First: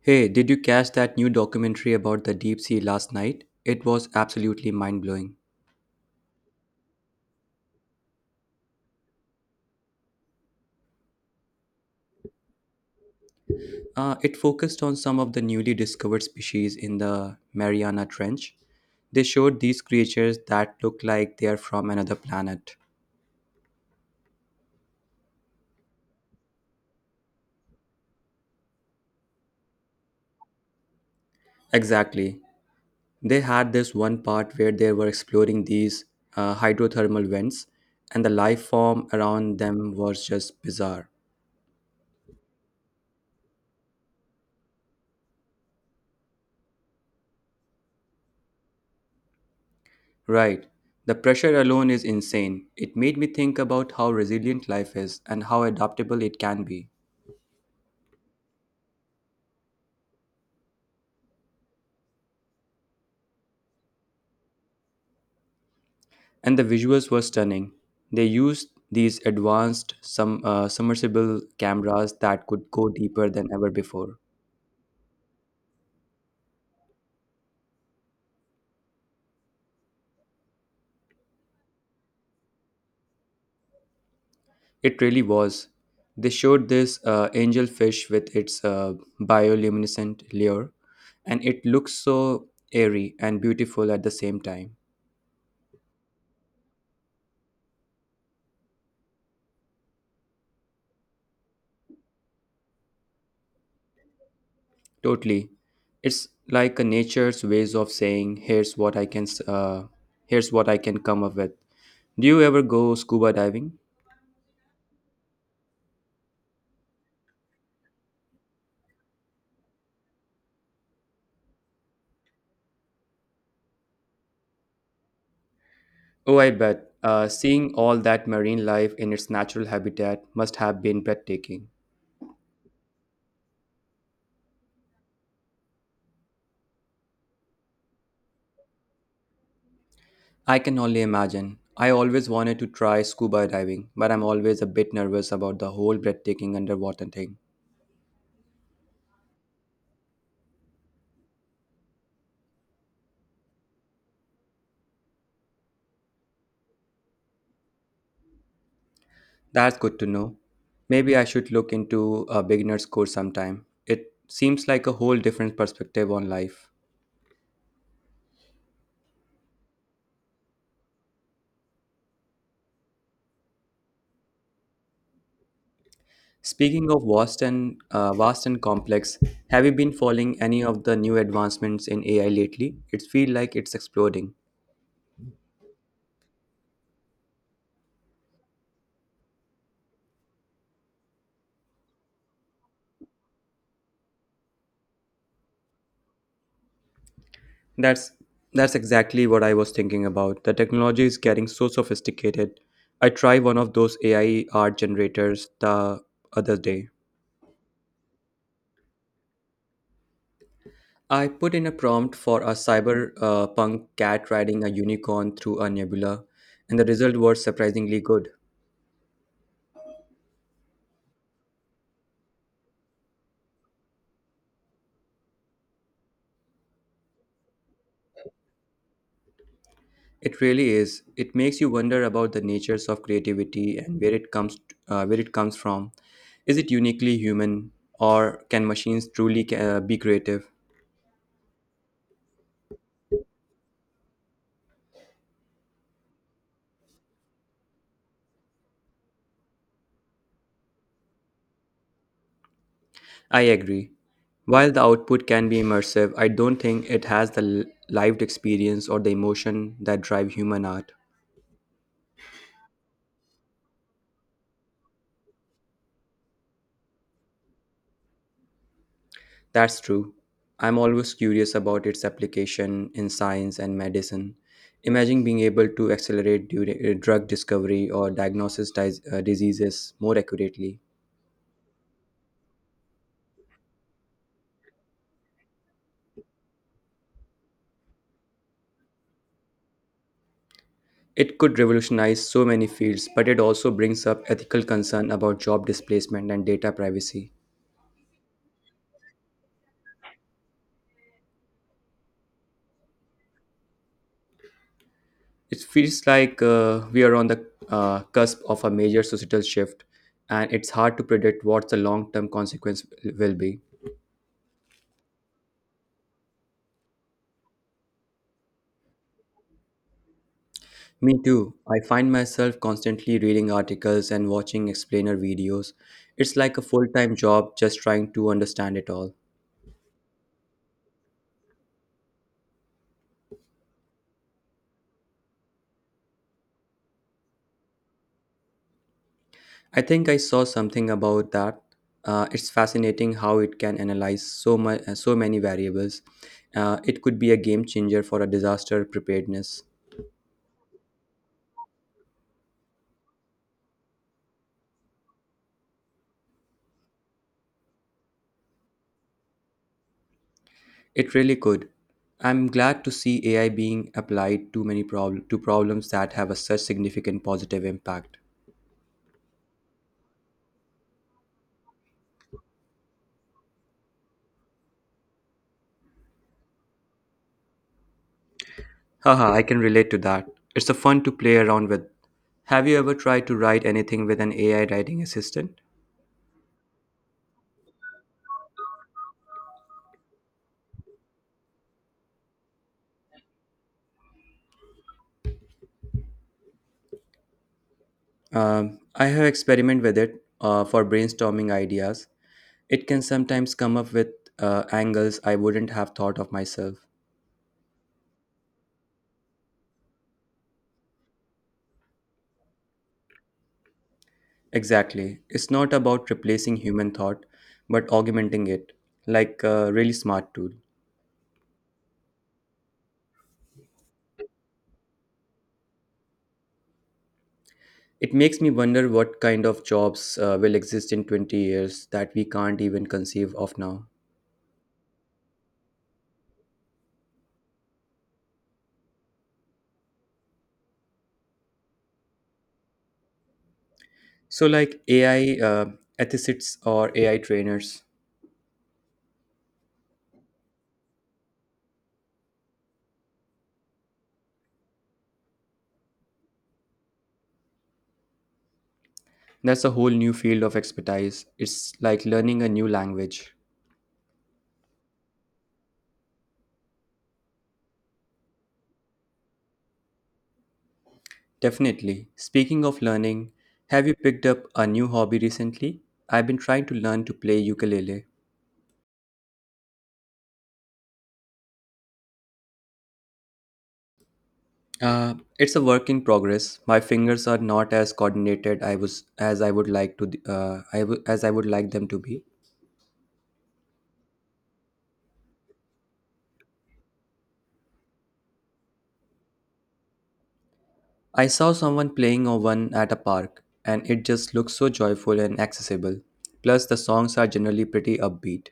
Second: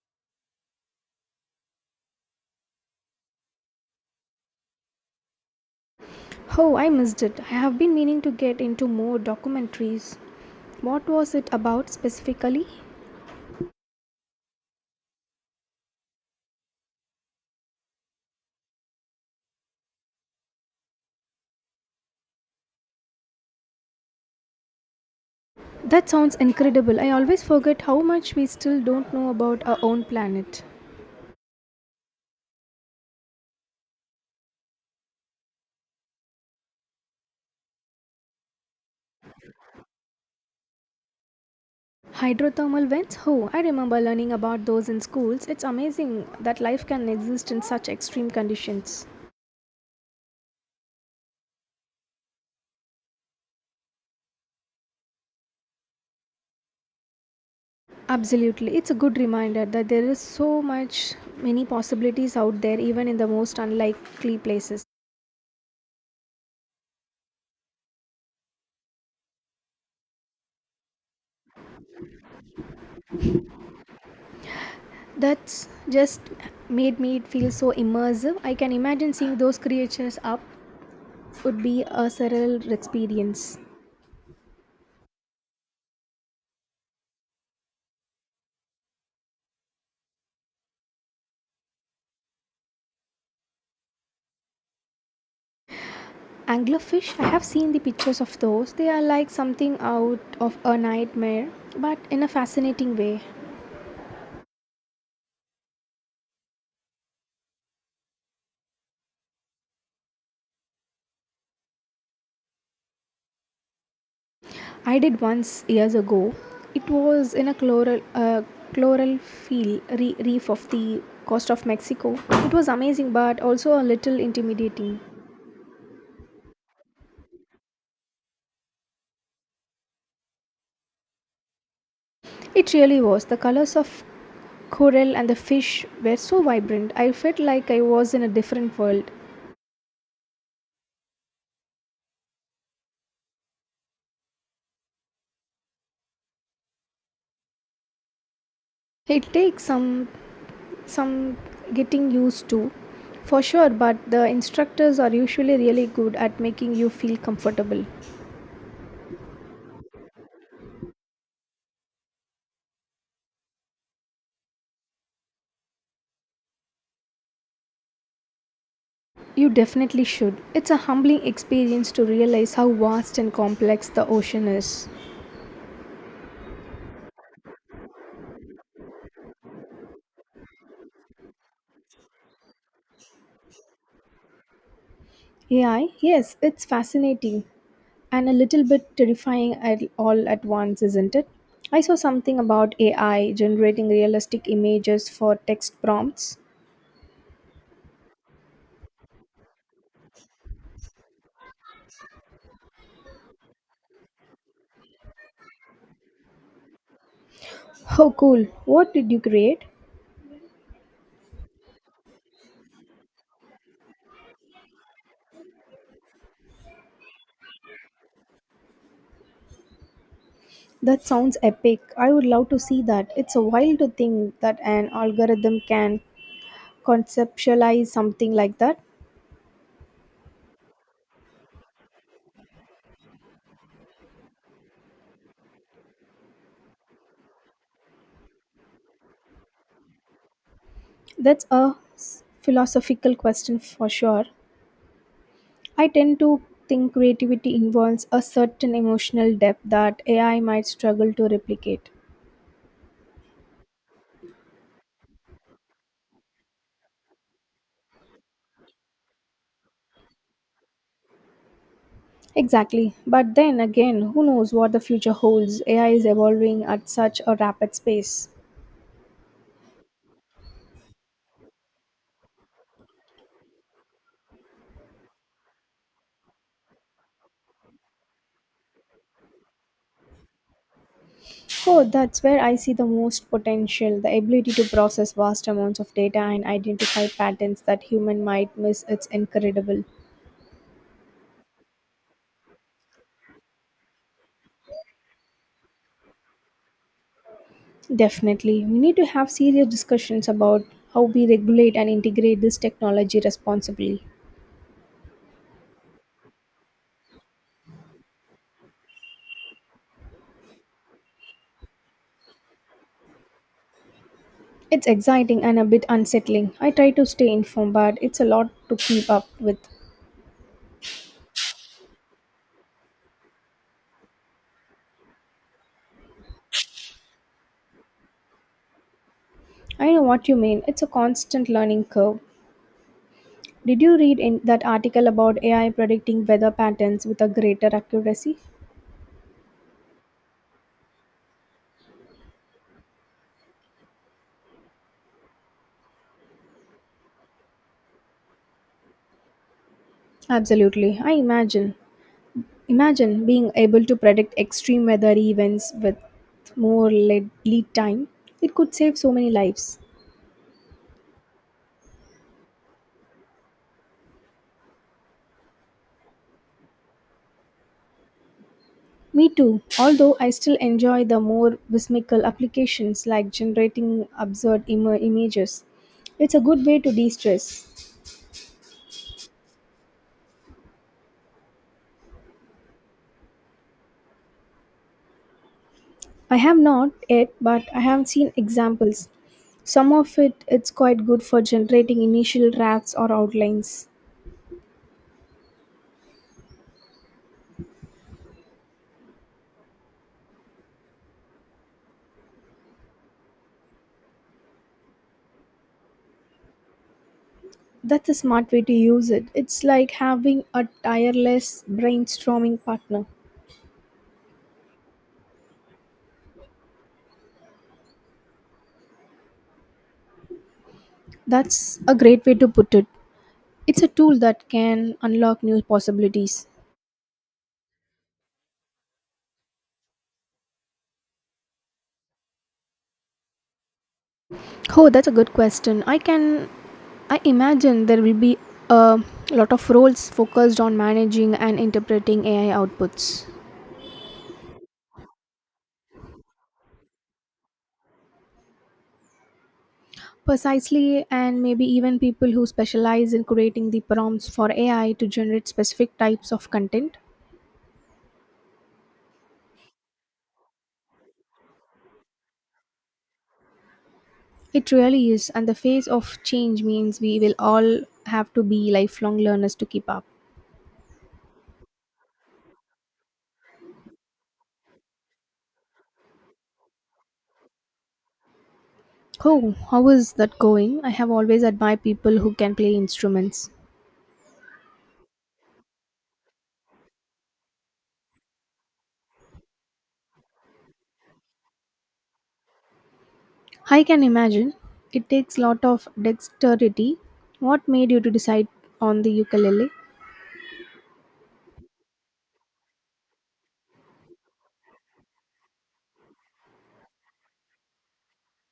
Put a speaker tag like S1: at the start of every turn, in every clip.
S1: Hey, did you catch that new documentary about the deep sea last night? It was absolutely mind blowing.
S2: Oh, I missed it. I have been meaning to get into more documentaries. What was it about specifically?
S1: It focused on some of the newly discovered species in the Mariana Trench. They showed these creatures that look like they are from another planet.
S2: That sounds incredible. I always forget how much we still don't know about our own planet.
S1: Exactly. They had this one part where they were exploring these hydrothermal vents, and the life form around them was just bizarre.
S2: Hydrothermal vents? Oh, I remember learning about those in schools. It's amazing that life can exist in such extreme conditions.
S1: Right. The pressure alone is insane. It made me think about how resilient life is and how adaptable it can be.
S2: Absolutely. It's a good reminder that there is so much many possibilities out there even in the most unlikely places.
S1: And the visuals were stunning. They used these advanced submersible cameras that could go deeper than ever before.
S2: That's just made me feel so immersive. I can imagine seeing those creatures up would be a surreal experience.
S1: It really was. They showed this angelfish with its bioluminescent lure, and it looks so airy and beautiful at the same time.
S2: Anglerfish, I have seen the pictures of those. They are like something out of a nightmare, but in a fascinating way.
S1: Totally. It's like a nature's ways of saying, here's what I here's what I can come up with. Do you ever go scuba diving?
S2: I did once years ago. It was in a chloral field reef of the coast of Mexico. It was amazing, but also a little intimidating.
S1: Oh, I bet. Seeing all that marine life in its natural habitat must have been breathtaking.
S2: It really was. The colors of coral and the fish were so vibrant. I felt like I was in a different world.
S1: I can only imagine. I always wanted to try scuba diving, but I'm always a bit nervous about the whole breathtaking underwater thing.
S2: It takes some getting used to for sure, but the instructors are usually really good at making you feel comfortable.
S1: That's good to know. Maybe I should look into a beginner's course sometime. It seems like a whole different perspective on life.
S2: You definitely should. It's a humbling experience to realize how vast and complex the ocean is.
S1: Speaking of vast and complex, have you been following any of the new advancements in AI lately? It feels like it's exploding.
S2: AI? Yes, it's fascinating. And a little bit terrifying at all at once, isn't it? I saw something about AI generating realistic images for text prompts.
S1: That's that's exactly what I was thinking about. The technology is getting so sophisticated. I tried one of those AI art generators the other day.
S2: Oh, cool. What did you create?
S1: I put in a prompt for a cyber punk cat riding a unicorn through a nebula, and the result was surprisingly good.
S2: That sounds epic. I would love to see that. It's a wild to think that an algorithm can conceptualize something like that.
S1: It really is. It makes you wonder about the natures of creativity and where it comes from. Is it uniquely human, or can machines truly be creative?
S2: That's a philosophical question for sure. I tend to think creativity involves a certain emotional depth that AI might struggle to replicate.
S1: I agree. While the output can be immersive, I don't think it has the lived experience or the emotion that drive human art.
S2: Exactly. But then again, who knows what the future holds? AI is evolving at such a rapid pace.
S1: That's true. I'm always curious about its application in science and medicine. Imagine being able to accelerate drug discovery or diagnosis diseases more accurately.
S2: Oh, that's where I see the most potential the ability to process vast amounts of data and identify patterns that human might miss. It's incredible.
S1: It could revolutionize so many fields, but it also brings up ethical concern about job displacement and data privacy.
S2: Definitely. We need to have serious discussions about how we regulate and integrate this technology responsibly.
S1: It feels like we are on the cusp of a major societal shift, and it's hard to predict what the long term consequence will be.
S2: It's exciting and a bit unsettling. I try to stay informed, but it's a lot to keep up with.
S1: Me too. I find myself constantly reading articles and watching explainer videos. It's like a full time job just trying to understand it all.
S2: I know what you mean. It's a constant learning curve. Did you read in that article about AI predicting weather patterns with a greater accuracy?
S1: I think I saw something about that. It's fascinating how it can analyze so many variables. It could be a game changer for a disaster preparedness.
S2: Absolutely. I imagine. Imagine being able to predict extreme weather events with more lead time. It could save so many lives.
S1: It really could. I'm glad to see AI being applied to many problem to problems that have a such significant positive impact.
S2: Me too, although I still enjoy the more whimsical applications like generating absurd images. It's a good way to de stress.
S1: Haha, I can relate to that. It's a fun to play around with. Have you ever tried to write anything with an AI writing assistant?
S2: I have not yet, but I have seen examples. Some of it it's quite good for generating initial drafts or outlines.
S1: I have experimented with it for brainstorming ideas. It can sometimes come up with angles I wouldn't have thought of myself.
S2: That's a smart way to use it. It's like having a tireless brainstorming partner.
S1: Exactly. It's not about replacing human thought, but augmenting it, like a really smart tool.
S2: That's a great way to put it. It's a tool that can unlock new possibilities.
S1: It makes me wonder what kind of jobs will exist in 20 years that we can't even conceive of now.
S2: Oh, that's a good question. I can I imagine there will be a lot of roles focused on managing and interpreting AI outputs.
S1: So, like AI ethicists or AI trainers,
S2: Precisely, and maybe even people who specialize in creating the prompts for AI to generate specific types of content.
S1: that's a whole new field of expertise. It's like learning a new language.
S2: It really is, and the phase of change means we will all have to be lifelong learners to keep up.
S1: Definitely. Speaking of learning, have you picked up a new hobby recently? I've been trying to learn to play ukulele.
S2: Oh, how is that going? I have always admired people who can play instruments.
S1: It's a work in progress. My fingers are not as coordinated I was as I would like to I w- as I would like them to be.
S2: I can imagine. It takes lot of dexterity. What made you to decide on the ukulele?
S1: I saw someone playing on one at a park, and it just looks so joyful and accessible. Plus, the songs are generally pretty upbeat.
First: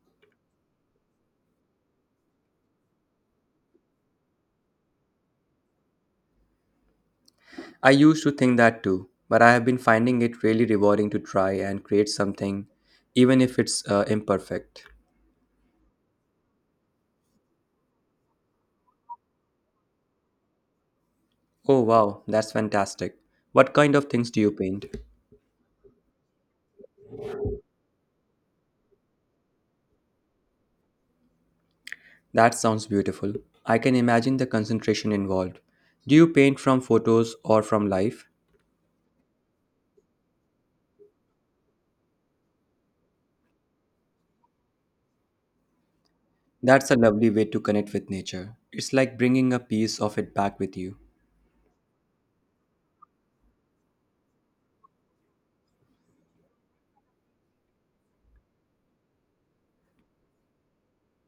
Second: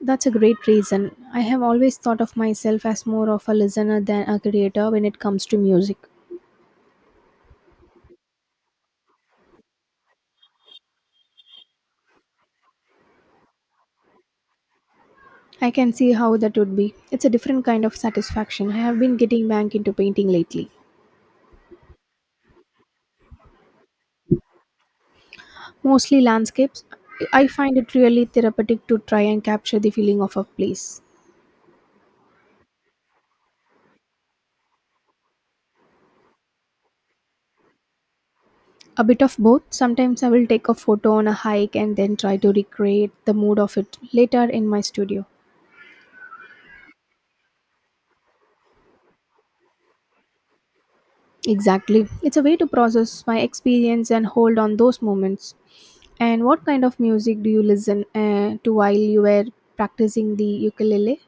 S2: That's a great reason. I have always thought of myself as more of a listener than a creator when it comes to music.
S1: I used to think that too, but I have been finding it really rewarding to try and create something, even if it's imperfect.
S2: I can see how that would be. It's a different kind of satisfaction. I have been getting back into painting lately,
S1: Oh wow, that's fantastic. What kind of things do you paint?
S2: mostly landscapes. I find it really therapeutic to try and capture the feeling of a place.
S1: That sounds beautiful. I can imagine the concentration involved. Do you paint from photos or from life?
S2: A bit of both. Sometimes I will take a photo on a hike and then try to recreate the mood of it later in my studio.
S1: That's a lovely way to connect with nature. It's like bringing a piece of it back with you.
S2: Exactly. It's a way to process my experience and hold on those moments. And what kind of music do you listen to while you were practicing the ukulele?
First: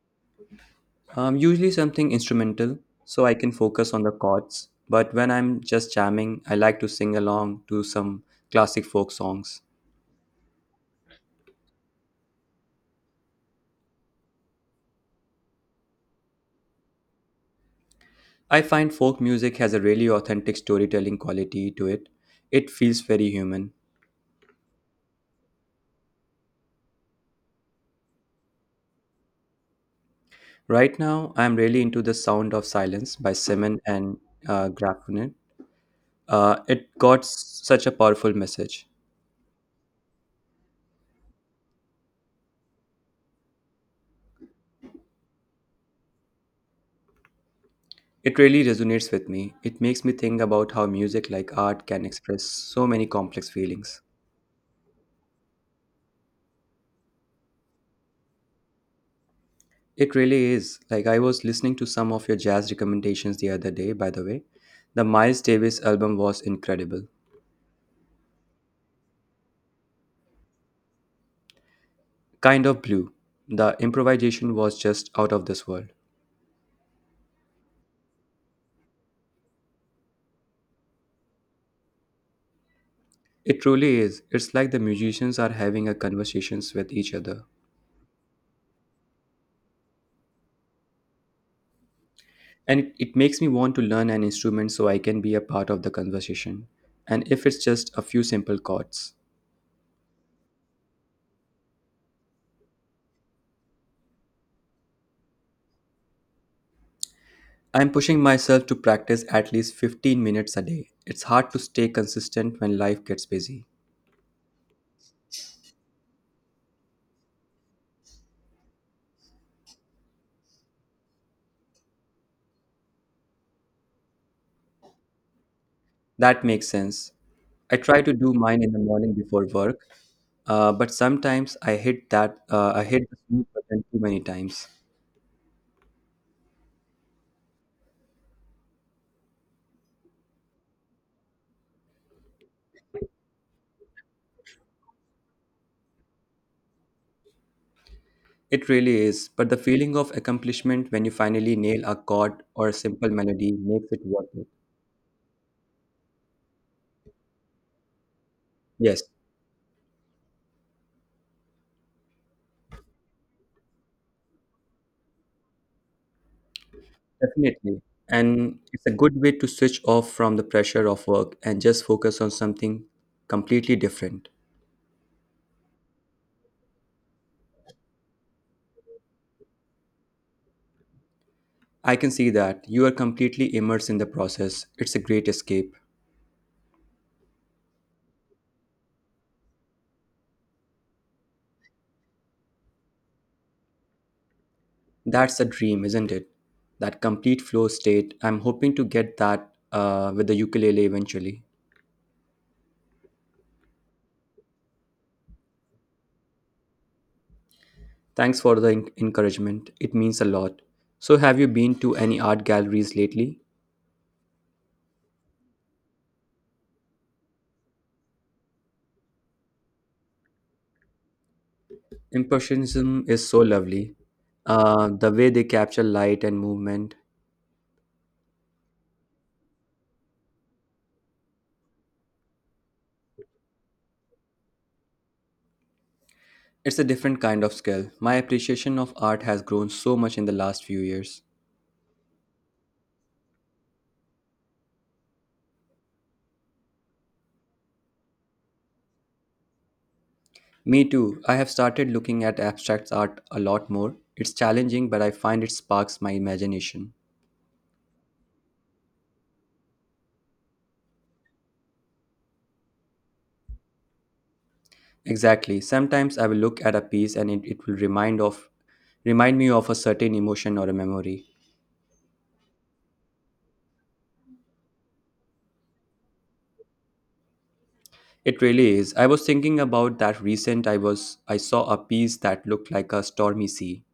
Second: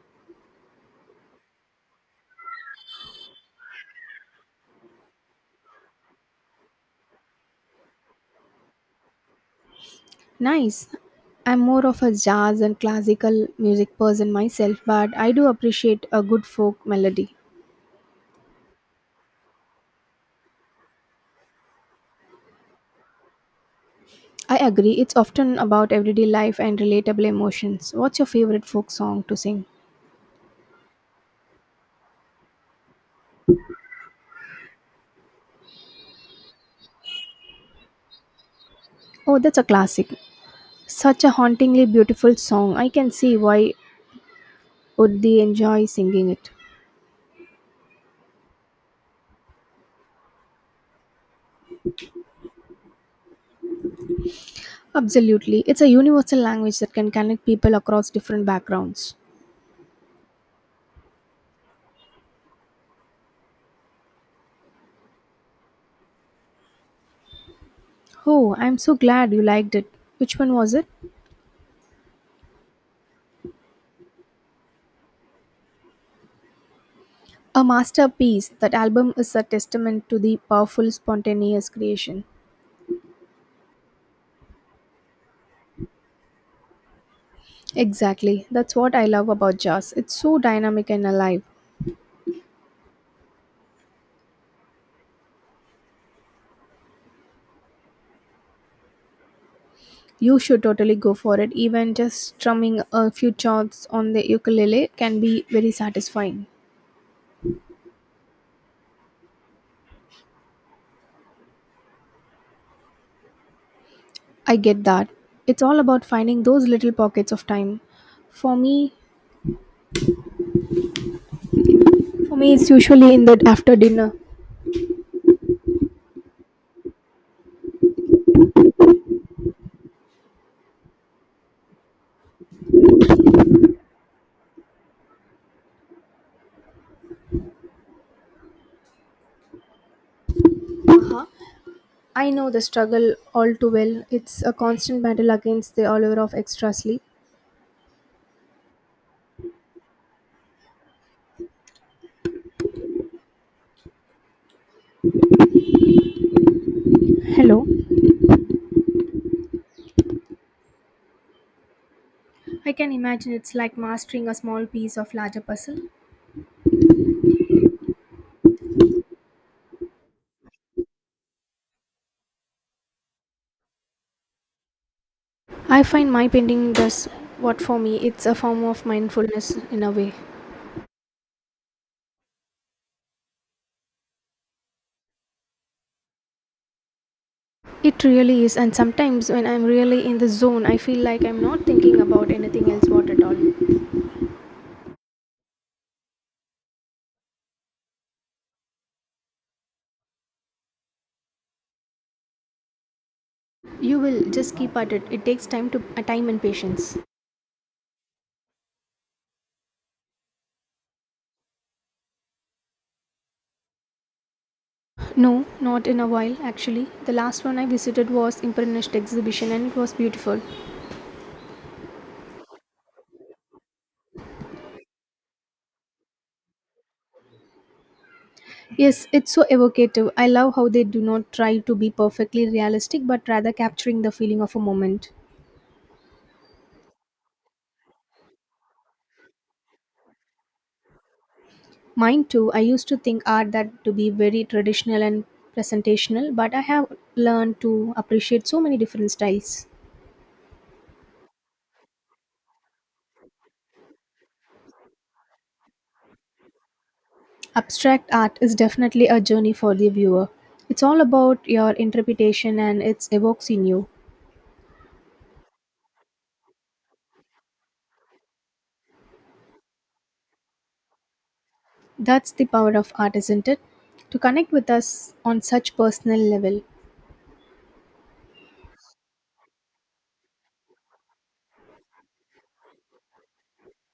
S1: Usually something instrumental, so I can focus on the chords. But when I'm just jamming, I like to sing along to some classic folk songs.
S2: Nice. I'm more of a jazz and classical music person myself, but I do appreciate a good folk melody.
S1: I find folk music has a really authentic storytelling quality to it. It feels very human.
S2: I agree, it's often about everyday life and relatable emotions. What's your favorite folk song to sing?
S1: Right now, I'm really into The Sound of Silence by Simon and Garfunkel. It got such a powerful message.
S2: Oh, that's a classic. Such a hauntingly beautiful song. I can see why would they enjoy singing it.
S1: It really resonates with me. It makes me think about how music, like art, can express so many complex feelings.
S2: Absolutely. It's a universal language that can connect people across different backgrounds.
S1: It really is. Like, I was listening to some of your jazz recommendations the other day, by the way. The Miles Davis album was incredible.
S2: Oh, I'm so glad you liked it. Which one was it?
S1: Kind of blue. The improvisation was just out of this world.
S2: A masterpiece. That album is a testament to the powerful, spontaneous creation.
S1: It truly is. It's like the musicians are having a conversations with each other,
S2: Exactly. That's what I love about jazz. It's so dynamic and alive.
S1: and it makes me want to learn an instrument so I can be a part of the conversation. And if it's just a few simple chords,
S2: You should totally go for it. Even just strumming a few chords on the ukulele can be very satisfying.
S1: I'm pushing myself to practice at least 15 minutes a day. It's hard to stay consistent when life gets busy.
S2: I get that. It's all about finding those little pockets of time. For me, for me, it's usually in the after dinner.
S1: That makes sense. I try to do mine in the morning before work, but sometimes I hit that I hit the snooze button too many times.
S2: I know the struggle all too well. It's a constant battle against the allure of extra sleep.
S1: It really is, but the feeling of accomplishment when you finally nail a chord or a simple melody makes it worth it.
S2: Hello.
S1: Yes.
S2: I can imagine it's like mastering a small piece of larger puzzle.
S1: Definitely. And it's a good way to switch off from the pressure of work and just focus on something completely different.
S2: I find my painting does what for me. It's a form of mindfulness in a way.
S1: I can see that you are completely immersed in the process. It's a great escape.
S2: It really is, and sometimes when I'm really in the zone, I feel like I'm not thinking about anything else what at all.
S1: That's a dream, isn't it? That complete flow state. I'm hoping to get that with the ukulele eventually.
S2: You will just keep at it. It takes time and patience.
S1: Thanks for the encouragement. It means a lot. So, have you been to any art galleries lately?
S2: No, not in a while actually. The last one I visited was Impressionist exhibition and it was beautiful.
S1: Impressionism is so lovely. The way they capture light and movement.
S2: Yes, it's so evocative. I love how they do not try to be perfectly realistic but rather capturing the feeling of a moment.
S1: It's a different kind of skill. My appreciation of art has grown so much in the last few years.
S2: Mine too, I used to think art that to be very traditional and presentational, but I have learned to appreciate so many different styles.
S1: Me too. I have started looking at abstract art a lot more. It's challenging, but I find it sparks my imagination.
S2: Abstract art is definitely a journey for the viewer. It's all about your interpretation and it evokes in you.
S1: Exactly. Sometimes I will look at a piece and it will remind me of a certain emotion or a memory.
S2: That's the power of art, isn't it? To connect with us on such personal level.
S1: It really is. I was thinking about that recent I was I Saw a piece that looked like a stormy sea.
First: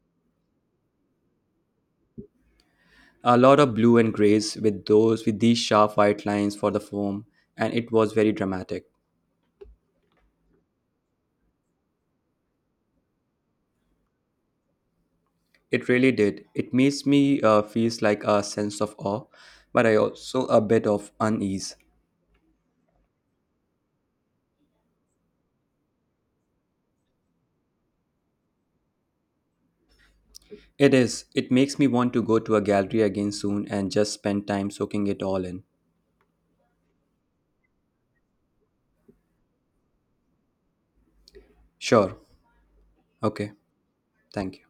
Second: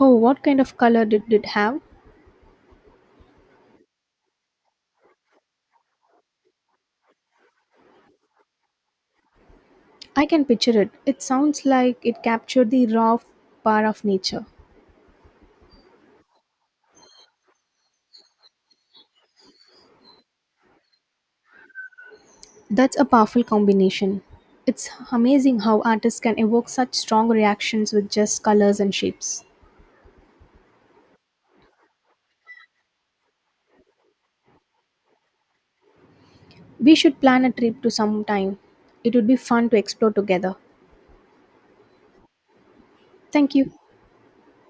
S2: Oh, what kind of color did it have?
S1: A lot of blue and grays with those with these sharp white lines for the foam, and it was very dramatic.
S2: I can picture it. It sounds like it captured the raw power of nature.
S1: It really did. It makes me feels like a sense of awe, but I also a bit of unease.
S2: That's a powerful combination. It's amazing how artists can evoke such strong reactions with just colors and shapes.
S1: It is. It makes me want to go to a gallery again soon and just spend time soaking it all in.
S2: We should plan a trip to some time. It would be fun to explore together.
S1: Sure. Okay.
S2: Thank you.
S1: Thank you.